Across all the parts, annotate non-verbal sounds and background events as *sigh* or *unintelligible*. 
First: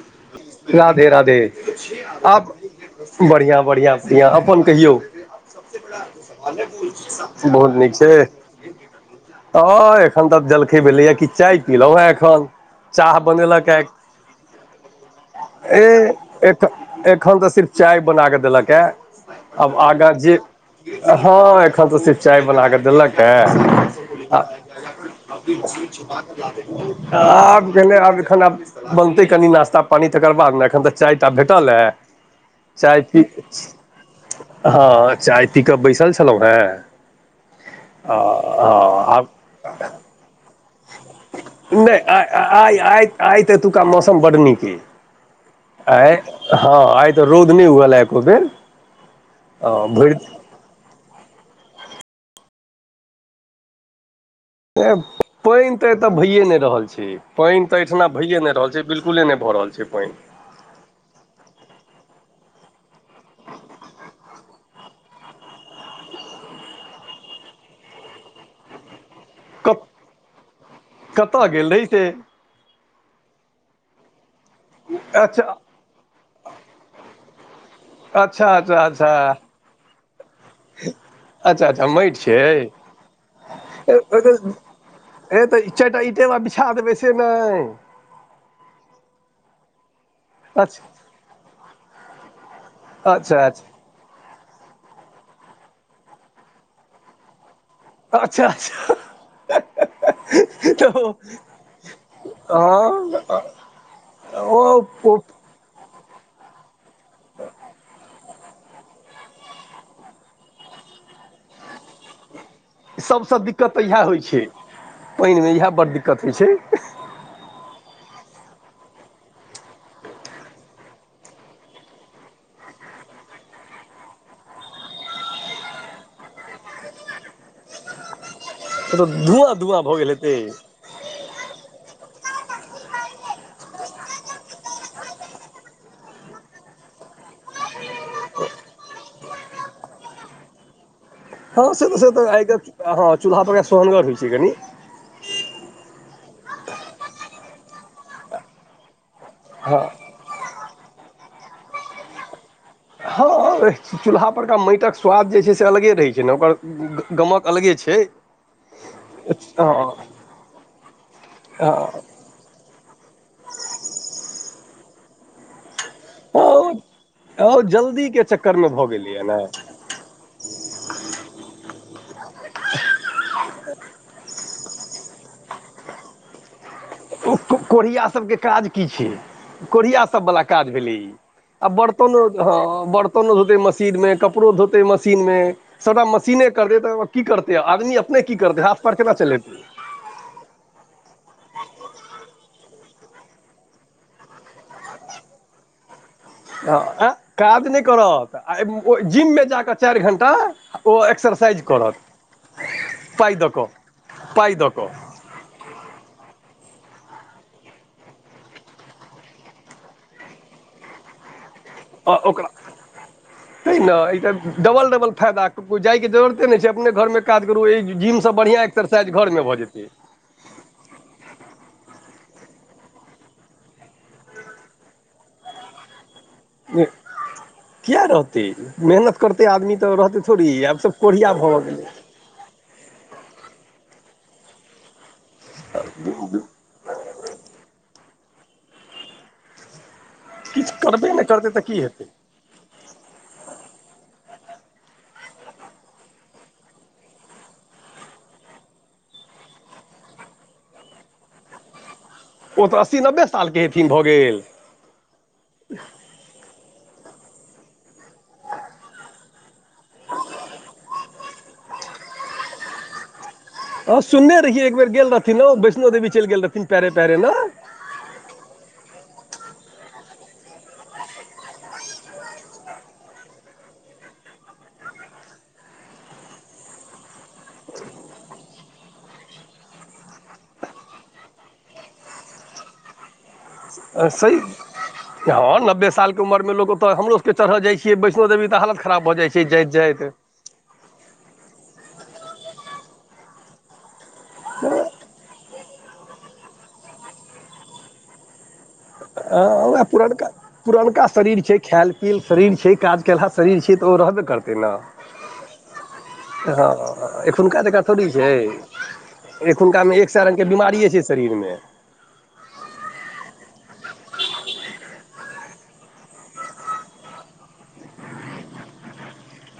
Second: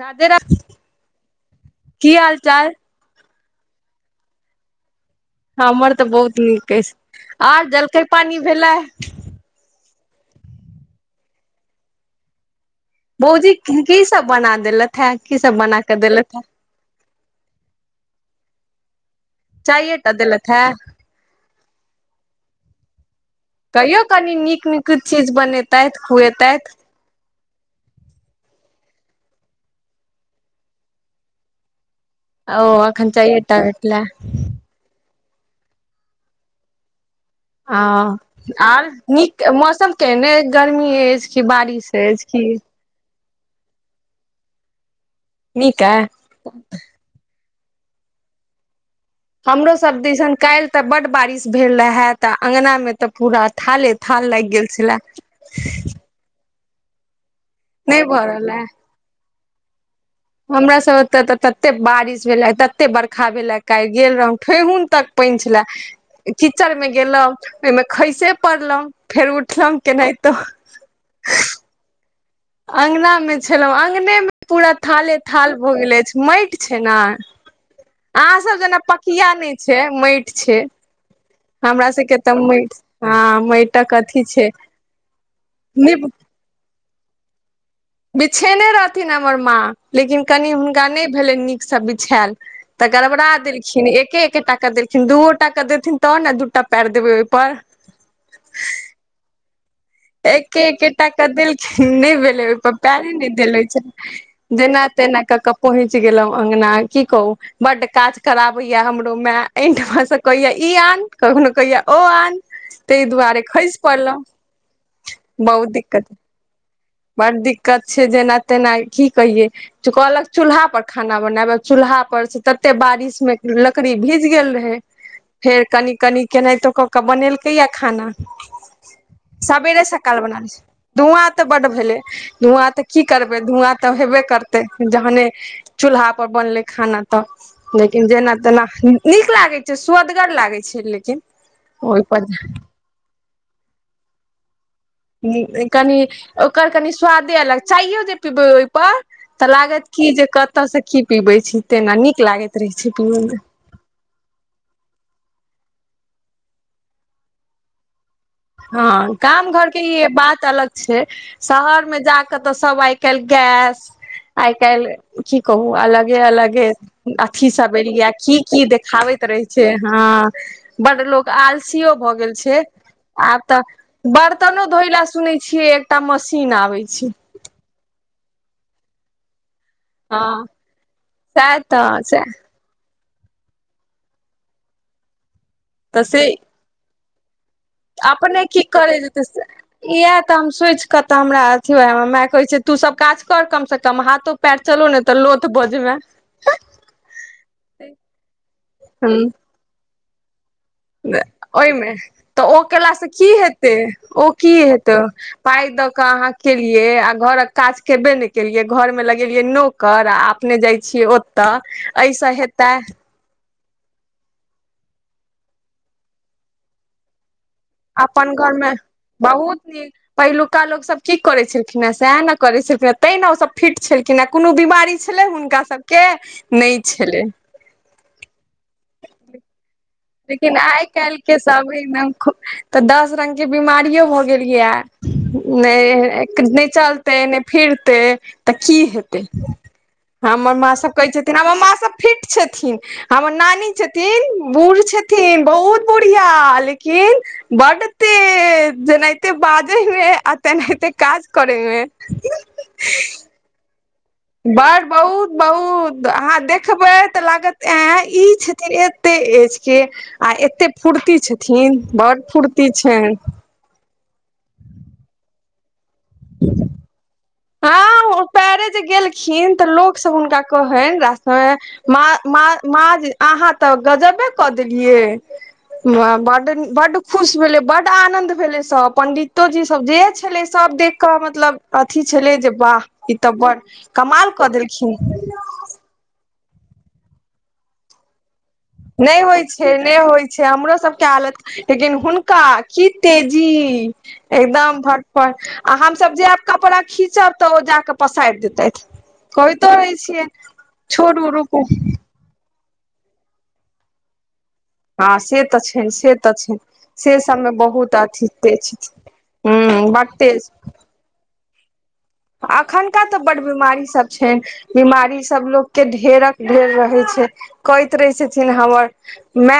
राधे रा राधे राधे की हाल आब चाल बढ़िआँ बढ़िआँ बढ़िआँ अपन कहियौ हमर तऽ बहुत नीक अछि आर बहुत नीक जलखै छै पानी भेलै तऽ एखन तऽ जलखे भेलैएा कि चाय पीलहुँ हेँ एखन चाह बौजी बनेलक हे की सब बना देलथि हे कीसभ बना कऽ ए देलैथ हे एख एखन तऽ सिर्फ चाय बना कऽ देलक ह आब चाये टा आगा जे देलथि हे हँ एखन अखन त सिर्फ चाय बना क देलक कहियो कनि नीक नीक चीज बनेतथि खुएतथि *unintelligible* नय नय आब एखन आब बनतै कनि नाास्ता पानी तकर बाद ने एखन तऽ चाय तटा भेटल ऐ ओ चाय अखन पी चाये टा भेटलै हँ चाय पी कऽ बैसल छलहुँ हे ह आर नीक मौसम केने गर्मी अछि कि बारिश नहि अछि आइ की आइ आइ आइ त एतुका मौसम बड नीक ये नीक अइ आइ ह आइ त रउद नहि हुएल एको फ बेर हमरोसभ भरि दिसन काल्हि तऽ बड्ड बारिश भेल रहै तअ अगना मे तऽ पूरा थाले थाल लागि गेल ए छले पाइन तऽ एतअ भयै न रहल छै पाइन तऽ नहि एहिठिना भऽ भैए नहि ए रहल छै बिलकुले नहि भऽ रहल छै पाइन हमरा सब ओते तऽ तते बारिश भेले तते बर्खा भेलै काल्हि गेल रहौ ठेहुन तक पैन छले कीचड़ मे गेलहुँं ओहिमे खैसे पड़लहु फेर उठलॅ केनाहितो कतय गेल रही से अङ्गना मे छलहुँ अङ्गने मे पूरा थाले अच्छा थाल भऽ गेल अछि माटि छै ने अच्छा अहाँसभ जेना अच्छा अच्छा पकिया नहि छै माटि छै अच्छा अच्छा हमरा सबके माटि तऽ छै हँ माटिक अथी छै ए तऽ चटा नीप इटेबा बिछा देब से नहि बिछेने रहथिन हमर माँ लेकिन कनि हुनका अच्छा नहि भेलनि नीकसँ बिछायल तऽ गड़बड़ा अच्छा अच्छा देलखिन एक एकटा टा देलखिन दूओ टा का देेलथिन तब ने दू टा पएर देबै ओहिपर अच्छा अच्छा एकेेटा तऽ क देलखिन नहि भेलै ओहिप प्यारे नहि हँ देल छै जेना तेना ओ कए क बहिन गेलहु अंगना की कह बड काज खराब होइया हमरो मे एठ मे से कहैया इ कखनो कहिया ओ आन ताहि सभसँ दुआरे दिक्कत खसि तऽ इएह होइ पड़लहु छै पानिमे इएह ब्ड दिक्कत होइ छै बड़ दिक्कत छै जेना तेना की कहियै कहलक चूल्हा पर खाना बनाब चूल्हा हा पर से तते बारिश मे लकड़ी भीज गेल रहे फेर कनि कनि केनाहितो कऽ कऽ बनेलकैएा खाना से तऽ धुआँ धुआँ सबेरे भऽ गेल सकाल हेतै बनाल छै धूआँ तऽ भेल धुआँ तऽ की करबै धुआँ तऽ हेबे करतै जहने चूलहा पर बनलै खाना तऽ लेकिन जेना तेना नीक लागे छै सु्वदगर लागे छै लेकिन हँ से तऽ से तऽ ओहिपर आइ हँ चूल्हा पर सोहनगर होइ छै कनीनि कनि ओकर कनि स्वादे अलग चाययो जे पीबै ओहिपर तऽ लागत हँ की जे कतय से की पीबै छी तेना नीक लागैत रहै छै पीबैमे और चूल्हा पर केा माटिक के स्वाद जे छै से अलगे रहे छै छै ने ओकर गमक अलगे छै हँ गाम हँ घर के ई बात अलग छै हँ शहर मे जााकऽ तऽ सब आइ काल्हि ग आइ काल्हि की कहुं अल अे अलगे अथी हँ सब एलियै जल्दीके की की चक्करमे भऽ गेलैए देखाबैत ने रहे छै हँ बड लोक आलसीयो भऽ गेल छै आब तऽ बर्तनो धोय ले सुने छिये एकटा मशीन आबे छै कोढ़िया सभकेँ काज की छै कोढ़िया सभ वाला हँ काज भेलै ई सएह आ तऽ बर्तनो सएह ह बर धोतेै मशीन मे कपड़ो धोतेै मशीन मे तऽ सबटा से मशीने करतै तऽ की करतै आदमी अपने की करतै हाथ करै पैर केना जेतै चलेतै इएह तऽ हम सोच कऽ तऽ हमरा माय कहै छै तू सब काज कर कम से कम हाथो पायर चलु ने तऽ लोथ बजबै ह काज नहि करत आ ह जिममे जा कऽ चारि घं्टा ओहिमे तऽ ओ केलास से की पाइ दऽ कऽ हेतै ओ की पाइ दऽ कऽ हेतै पाइ दऽकाँ केलियै आ घरक काज केबे नहि केलियै घरमे लगेलियै नौोककर आ अपने जाइ छियै तऽ ऐस हेताै त ने ई तऽ डबल डबल फायदा कोइ जायके जरूरते नहि छै अपने घरमे काज करू एहि अपन जिमसँ घर बढ़िआँ मे एक्सरसाइज घरमे बहुत भऽ नीक जेतै पहिलुकका लोको सब की करे छल खिन ह सएह ने करे छलखिन ह ते ने ओ सब फिट छलखिन हे कोनो बीमारी छले हुनका सबके नहि छलै कििया रहतै मेहनत करतै आदमी तऽ रहतै थोड़ी लेकिन आब आइ सब काल्हि कोढ़िया के भऽ सब गेलै ह तऽ दस रंगग के बिीमारियो भ गेल गेलियै ने ने चलते नहि फिरते तऽ की हेतै हमर माँ किछु सब कहै करबे नहि छथिन करतै हमर तऽ माँ की सब हेतै फिट छथिन हमर नानी छथिन बुढ़ छथिन बहुत बुढ़िया लेकिन बड तेज जेनाहिते बाजै आ तनाहिते काज करैमे ओ तऽ अस्सी नब्बे सालके हेथिन भऽ गेल बड़ बहुत बहुत अहाँ देखबै तऽ लागत ऐं ई छथिन एते एज के आ एते फूर्ती छथिन बड्ड फूर्ती छै हँ सुनने रहियै एक बेर गेल रहथिन ओ वैष्णो देवी चलि गेल रहथिन पैरे पैरे न हँ पैरे जे गेलखिन त लोक सभ हुनका कहैन रास्ता मे माँ माँ माँ अहाँ तऽ गजबे कऽ देलियै बड्ड हँ बड्ड खुश भेलै बड्ड आनंद भेलै सभ पंडितो जी सब जे छलै सभ सब देख कऽ मतलब अथी छलै जे वाह ई तऽ बड़ कमाल सही कऽ देलखिन हँ नब्बे सालके उमरमे लोक ओतऽ हमरोसभके चढ़ल जाइ छियै वैष्णो देवी तऽ हालत खराब नै भऽ जाइ होइ छै जाइत नै जाइत होइ छै हमरो सभके हालत लेकिन हुनका की तेजी एकदम फर फर आ हमसभ जे आब कपड़ा खीचब तऽ ओ जाकऽ पसारि देतैथ हँ कहितो उएह रहै छियै पुरनका पुरनका छोड़ू शरीर छै रुकू खायल पियल शरीर छै काज केलहा शरीर छिय तऽ ओ रहबे करतै ना हँ से तऽ छै से तऽ छै से हँ सबमे एखुनका जकाँ बहुत थोड़ी अथी छै तेज छथिन एखुनका हूँ मे बड एक सै रंगकेँ बिमारिये छै शरीरमे अखुनका तऽ बड्ड बीमारी सभ छै बीमारी सभ लोक केँ ढेरक ढेर रहैत छै कहैत रहै छथिन हमर मै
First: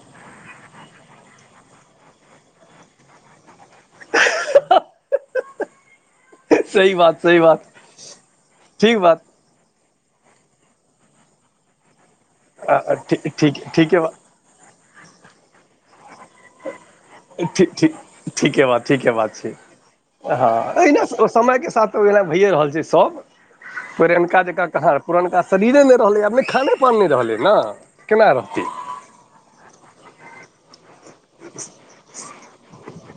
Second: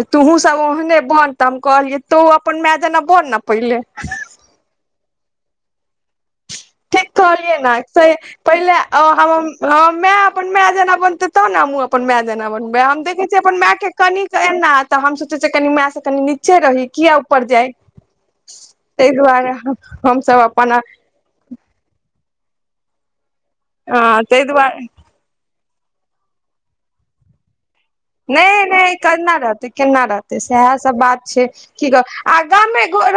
जे तुहूँ सब ओहने बन तऽ हम कहलियै तू अपन मै जेना बन ना पहिले सही ठीक बात सही कहलियै बात न से पहिले ठीक बात हमर माइ अपन माइ जेना बनतै तब न हमहुँ अप माय जेना अ, बनबै अ, हम देखे ठी- छी अपन ठीक माय के ठीके बात कनिक एना तऽ हम सोचै छिये कनि मै सँ कनी नीचे रही किया ऊपर हँ जाय ठीक ठीक ठीके बात ठीके ताहि बात छै दुआरे हमसभ अपन हँ एहिना समय के साथ ओ एना भैए रहल छै सब पुरनका ताहि जकाँ दुआरे कहाँ पुरनका शरीरे नै रहलै आब नै खाने पान नइ रहलै ने केना नहि रहतै नहि केना रहतै केना रहतै सएह सब बात छै की कह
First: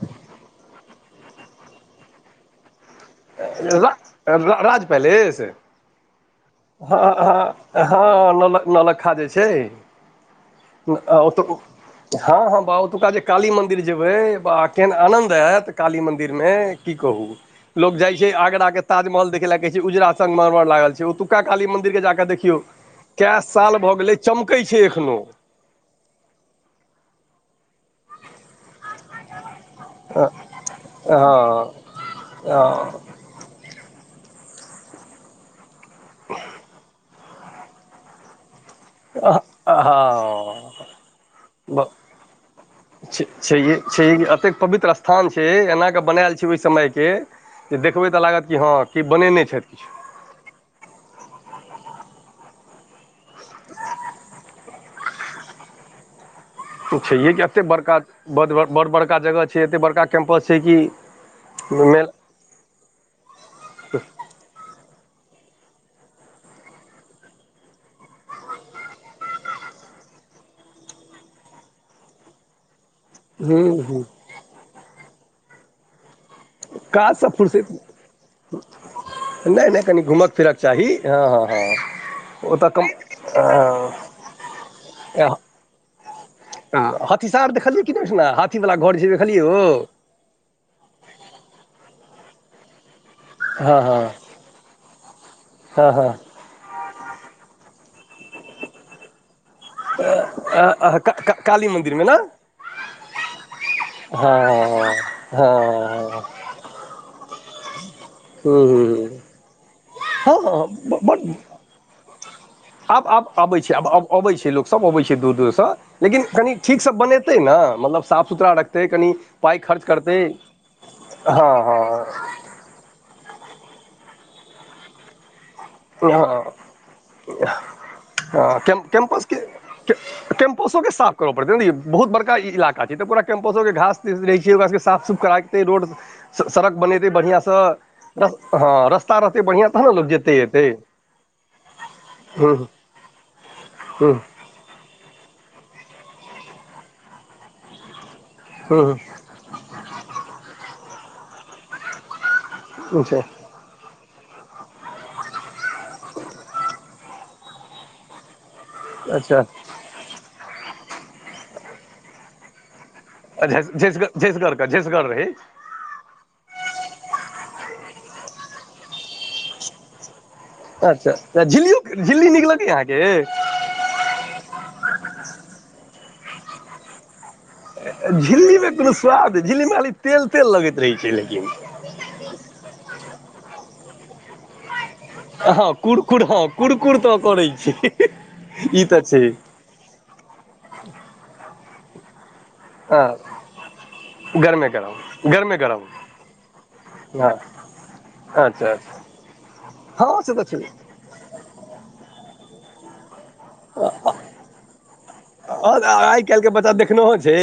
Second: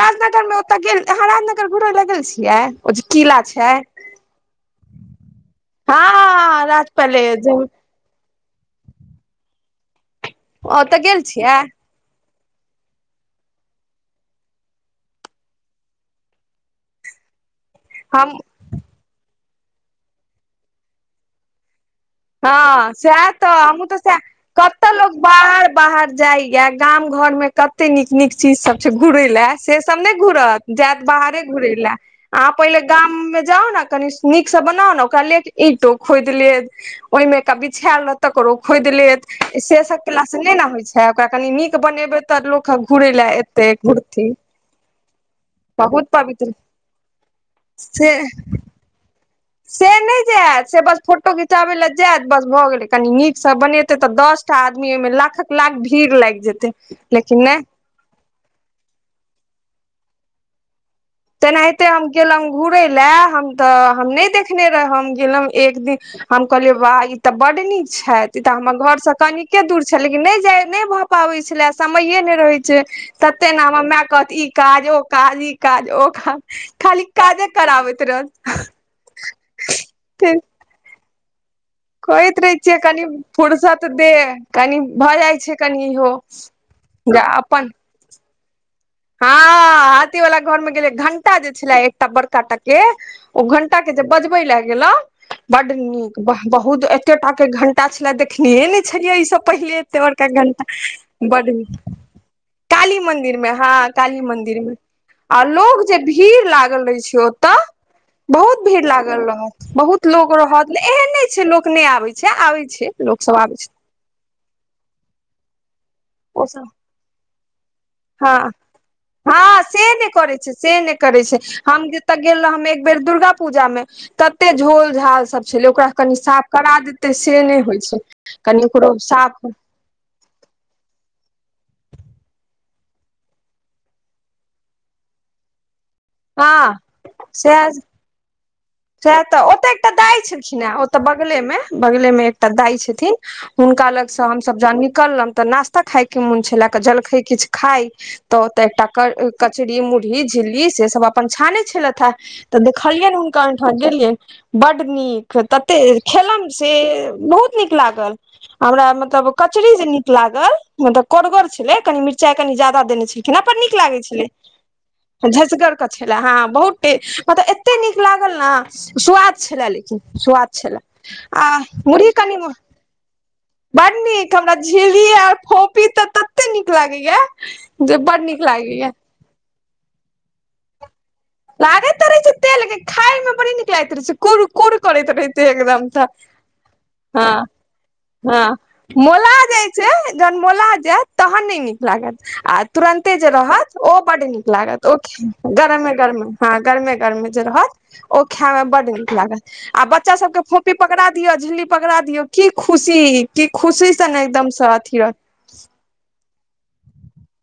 राजनगर मे ओत गेल अहाँ राजनगर घुरे ल गेल छियै ओ जे किला छै रा राज पलेस हँ राज हँ पैलेस हँ हँ नौलक नौलक्खा जे छै ओ ओ तऽ गेल छियै ओतऽ हँ हँ बा ओतुका जे काली मन्दिर जेबै बा केहन आनन्द आएत काली मन्दिरमे की कहू लोक जाय छै हम आगरा केँ ताजमहल देखै ले कहै छै उजरा संगमरमर लागल छै ओतुका काली मं हँ सएह तऽ हमहुँ भऽ तऽ गेलै सेह चमकै छै कत्त लोक एखनो बाहर बाहर जाइये गाम घर मे कत्ते नीक निक चीज सब घुरय लए से सब नहि हँ घुरत जायत बाहरे घुरै लए अहाँ पहिले गाम मे जाउ ने कनि नीक सँ बनाउ ने ओकरा लेक ईंटो खोद लेब ओहिमे का बिछायल रहल तकरो खोदि लेत से सब केला सँ नहि ने हँ होइ छै ओकरा कनी नीक बनेबे तऽ लोक घूरै लऽ एत्तै छै एतेक पवित्र स्थान छै एना के बहुत बनायल छै पवित्र ओहि समयकेँ देखबे से तऽ लागत कि हँ की बनेने छै से नहि जायत से बस फोटो खिचाबै लए जायत बस भऽ गेलै कनी नीक सँ बनेते तऽ दसटा आदमी एहि मे लाखक लाख भीड़ लागि जेतय छैहे कि एते बड़का बड़ बड़का जगह छै एते बड़का कैम्पस छै कि तेनाहिते हम मेल गेलहुँ घुरै लए हम तऽ हम नहि देखने रहौं हम गेलहुँ एक दिन हम कहलियए बा ई ते बड्ड नीक छै ई त हमर घर से कनिके दूर छै लेकिन नहि जै नहि भऽ पाबै छलै समये नहि रहैय छै तते न आब हूँ हमरा हूँ कहत ई काज ओ काज ई काज ओ काज खाली काजसँ काज फुर्सत कराबैत रहत नहि नहि कनि घूमक फिरक चाही हँ हँ हँ कहैत रहै ओतऽ छियै कम कनि फूर्सत दे कनि भऽ जाइ छै कनि इहो जा हथसार अपन देखलियै कि वला घर जे छै देखलियै ओ हँ हाथी वाला घर मे गेलै घंटा जे छलै एकटा बड़का टाकए ओ घंटा हँ के हँ जे बजबे लए गेलउ बड हँ हँ नीक बाह बहुत कते टा के घंटा छले देखनए ने छलियै ई सब पहिले एते बड़का घनटा ब काली मन्दिरमे ने काली मंदिर में हा हँ मन्दिर मे हँ आ लोग जे हँ भीड़ लागल रहै छै ओतऽ हूँ बहुत भीड़ हूँ लागल रहत बहुत लोग हँ रहत हँ एहन नहि बड छै लोक नहि आबे छै आबे छै आब लोक आब सब आबै अबै छै आ अबै छै लोक सब अबै छै दूर दूर से लेकिन ओ कनि सब ठीकसँ बनेतै ने मतलब साफ हँ सुथरा रखतै कनि पाइ हँ खर्च से नहि करतै करै छै से नहि करै छै हँ हँ हम जतऽ गेल रहौ बेर दुर्गा पूजा में कते झोल झाल सब छलै ओकरा कनि हँ साफ करा देतै से नहि होइ छै कनि ओकरो साफ कैंपसो के साफ करऽ पड़तै बहुत बड़का ई इलाका गाछ त पूरा केम्पसोके घास द रहै छै ओकरराके साफ कराखतै रोड सड़क हँ बनेतै बढ़िया से सएह हँ रस्ता रहते बढ़िया तह ने लोक जेतै ए ने ओ त बगले मे बगले मे एकटा दाई छथिन हुनका लग हूँ से हमसब जहन निकलन त ना क्ता खायके मोन छलै क जलखै किछु खाइ तऽ ओतऽ हूँ हूँ एकटा कचरी मुरही झिल्ली से सब अपन छानै छलथि हे तऽ देखखलियए अच्छा ने गेलियै बढ़ नीक तते खेलम से बहुत नीक लागल हमरा मतलब अच्छा कचड़ी जे नीक लागल मतलब करगर छले कनी मिरचाई कनी जदा देने नीक लागै झसगर छल झसगर के झसगर ह रहै झसगर के छल ह बहुत मतलब एत्तै न लागल ना स्वाद छलै लेकिन छला अच्छा आ झिल्लियो मुरी झिल्ली कनि नीक लगैए अहाँके बड़ नीक हमरा झिल्ली आर फोपी तऽ तत्तै नीक लागैया जे बड नीक झिल्ली मे कोनो लागैया स्वाद झिल्ली मे खाली तेल तेल लगैत रहै छल लागैते रहे छै तेल खायमे बड़ी नीक लागैत रहै छै कूर कूर करैत रहैत हँ एकदम तऽ कुरकुर हँ कुरकुर तऽ हँ करै छै हँ ई तऽ छै मोला जाइ छै जहन मोला जैत तहन नहि नीक लागत आ हँ तुरन्ते जे रहत ओ बड नीक गरमे लागत ओ गरम गरम गरमे गरमे ह गरमे गरमे हँ जे रहत ओ खाय में अच्छा बड नीक लागत आ बच्चा हँ सब से के तऽ छै फोफि पकड़ पकड़ा दियौ झिल्ली पकड़ा दियौ कि खुशी कि खुशीसँ ने एकदम सँ अथी रह आइ काल्हि के बच्चा देखनेहो छै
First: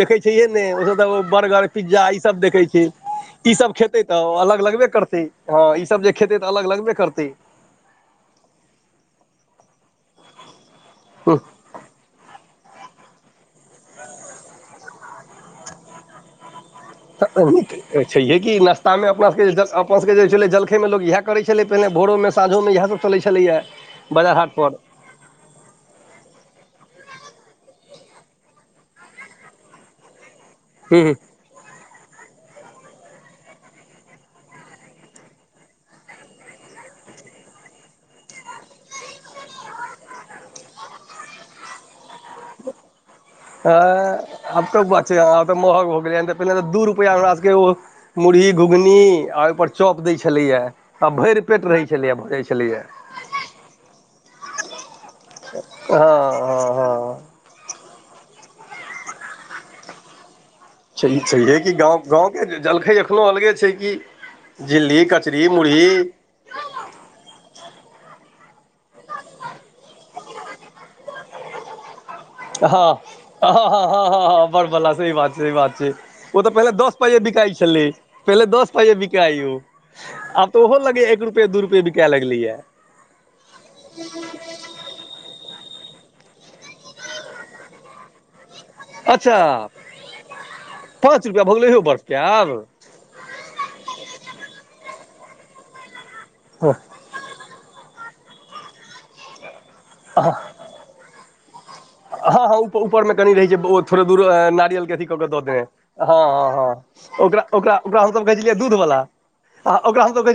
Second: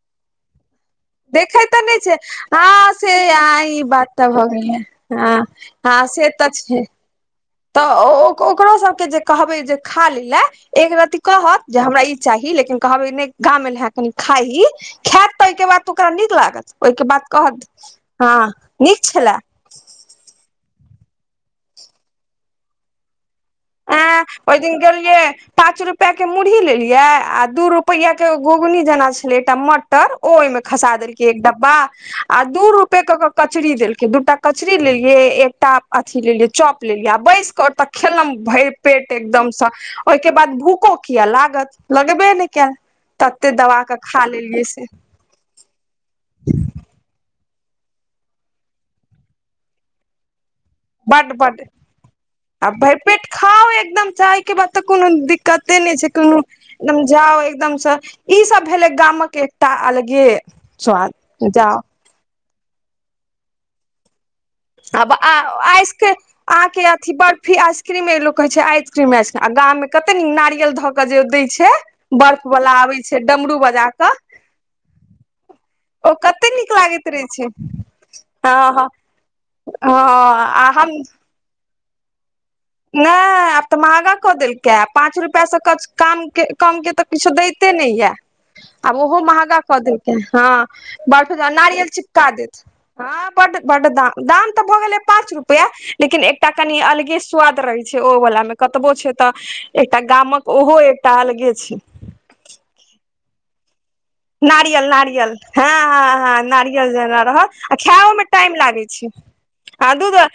देखै छहे ने ओ सब देखे बर्गर तऽ नहि पिज्जा छै ई सब देखे छै हँ से ई आ सब ई खेते बात तऽ भऽ अलग गेलै लगबे करते हँ ई सब जे खतै तऽ अलग लगबे करतै तऽ ओ ओकरो सभके जे कहबै जे खा लेल लए एक रती कहत जे हमरा ई चाही लेकिन कहब नहि गाम एल हे कनि खाइी खैत तइहिके बाद त ओकरा नीक लागत ओहिके बाद कहत छैेयै हँ हे कि नीक नाश्तामे अपना छलए सब सब छल जल ए मे लोक इहै करै छलै पहिने भोरमे साँझोमे इह सब चलै छलैए अं बाजार हाट ओहि पर दिन गेलियै पाँच रुपआ के मुरही लेलियै आ दू रुपआ के गोगनी जेना छलै एकटा मटर ओ ओहिमे खसा हूँ देलक एक डब्बा आ दू रूपे के कचरी देलकै दू टा कचड़ी लेलिये एकटा अथी लेलिये चॉप लेलिये आ बैस क ओतऽ खेलम भरि पेट एकदमसँ ओहिके बाद भूखो किया लागत लगबे नहि कैल ह आब तऽ बात छै तऽ महग भ गेलै पहिने तऽ दू रुपआ मे हमरा ओ मुरी घुघनी आ ओहि पर चौप दै छलैया त बड्ड भरि बड्ड पेट रहै छलै आ भरि पेट खाउ एकदम चायके बाद तऽ कोनो दिक्कते नहि छै हँ कोनो हँ एकदम हँ जा खाउ एकदम से ई सब भेले गामक एकटा अलगे स्वाद छैहे कि जाउ गाँव गाँवके जलखै एखनहु अलगे छै कि झिल्ली आब कचरी मुरही आइसके अहाँके अथी बर्फी आइस आइसक्रीम मे लोग कह छै आइसक्रीम आसक्रीम आ गाम मे केतेक नारियल धऽ के जे दै छै बर्फ हँ बला आबै छै डमरु बजा कऽ से बात छै ओ तऽ कते पहिले नीक दस लागैत पाइये रहै छै बिकाई छलै पहिले हँ दस हँ पाइये बिकाई ओ हँ आब तऽ आ ओहो हम लगैयै एक रुपे दू रूपे बिका लगलेए नहि आब तऽ महगा कऽ देलकै पाँच रुपैआसँ काम कम के तऽ किछो दैते नहि यै आ ओहो अच्छा महगा कऽ देलके हँ पाँच बड़फ रुपैआ भऽ गेलै यौ नारियल बर्फके चिपका देत आब ह बढ़ द दाम तऽ भऽ गेलै पाँच रुपआ लेकिन एकटा कनि अलगे स्वाद रहै छै ओ वला मे कतबो छै तऽ एकटा गामक ओहो एकटा अलगे छै कनी रहै छै बहुत थोड़े दूर नारियल के अथी कऽ के दऽ देने हँ हँ हाँ हँ हाँ नारियल ओकरा ओकरा हम सब कहैय छीयै दूधबाला छी आ दू त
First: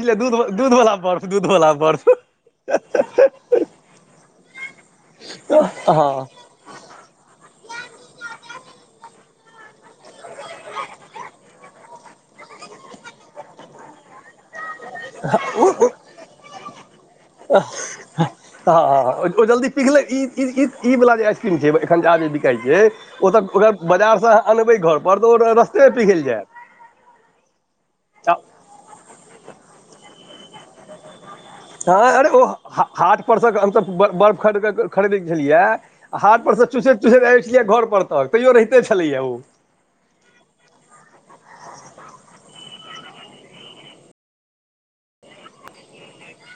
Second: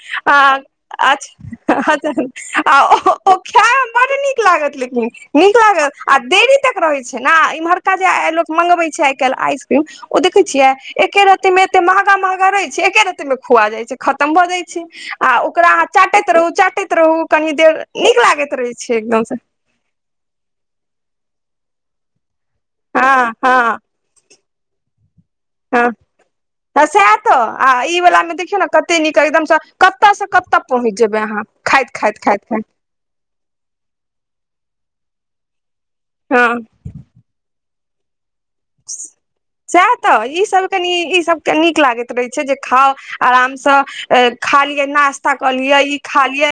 दूधवला बर्फ दूधवला अछै अछै बर्फ उ तऽ खाय मे बड्ड नीक लागत लेकिन नीक लागत हँ आ देरी तक रहय छै ने इम्हरका जे एलोक मंगबै छै आई काल आइसक्रीम ओ देखे छियै एके रति में एते महगा महगा रहे छै एके रति मे खुआ जाई छै खतम भऽ जाई छै आ ओकरा अहाँ चाटैत रहू चाटैत रहू कनी देर नीक ह लागैत रहै छै एकदम ओ से तऽ जल्दी पिघलैत ई ई ई एखुनका जे आइसक्रीम छै बिकाई छै हँ ओ तऽ हँ बाजार से अहाँ अनबै घर पर हँ तऽ सएह तऽ आ ई वलामे देखियौ ने कतेक नीक एकदमसे कतेक कतऽ से कतऽ पहुँच जेबै अहाँ खाइत हाँ खाइत अरे खाइत ओ खाइत हाट हाटपर सँ हमसभब बर्फ खरीद खरीदै छलियै आ हाट हँ परसे चुसैत चुसैत आबि जाइत छलियै घर पर तक तैयो रहिते छलैया ओ सएह तऽ ई सब कनि ई सब कनि नीक लागैत रहै छै जे खाउ आरामस खा लियै नास्ता कऽ लियै ई खा लियै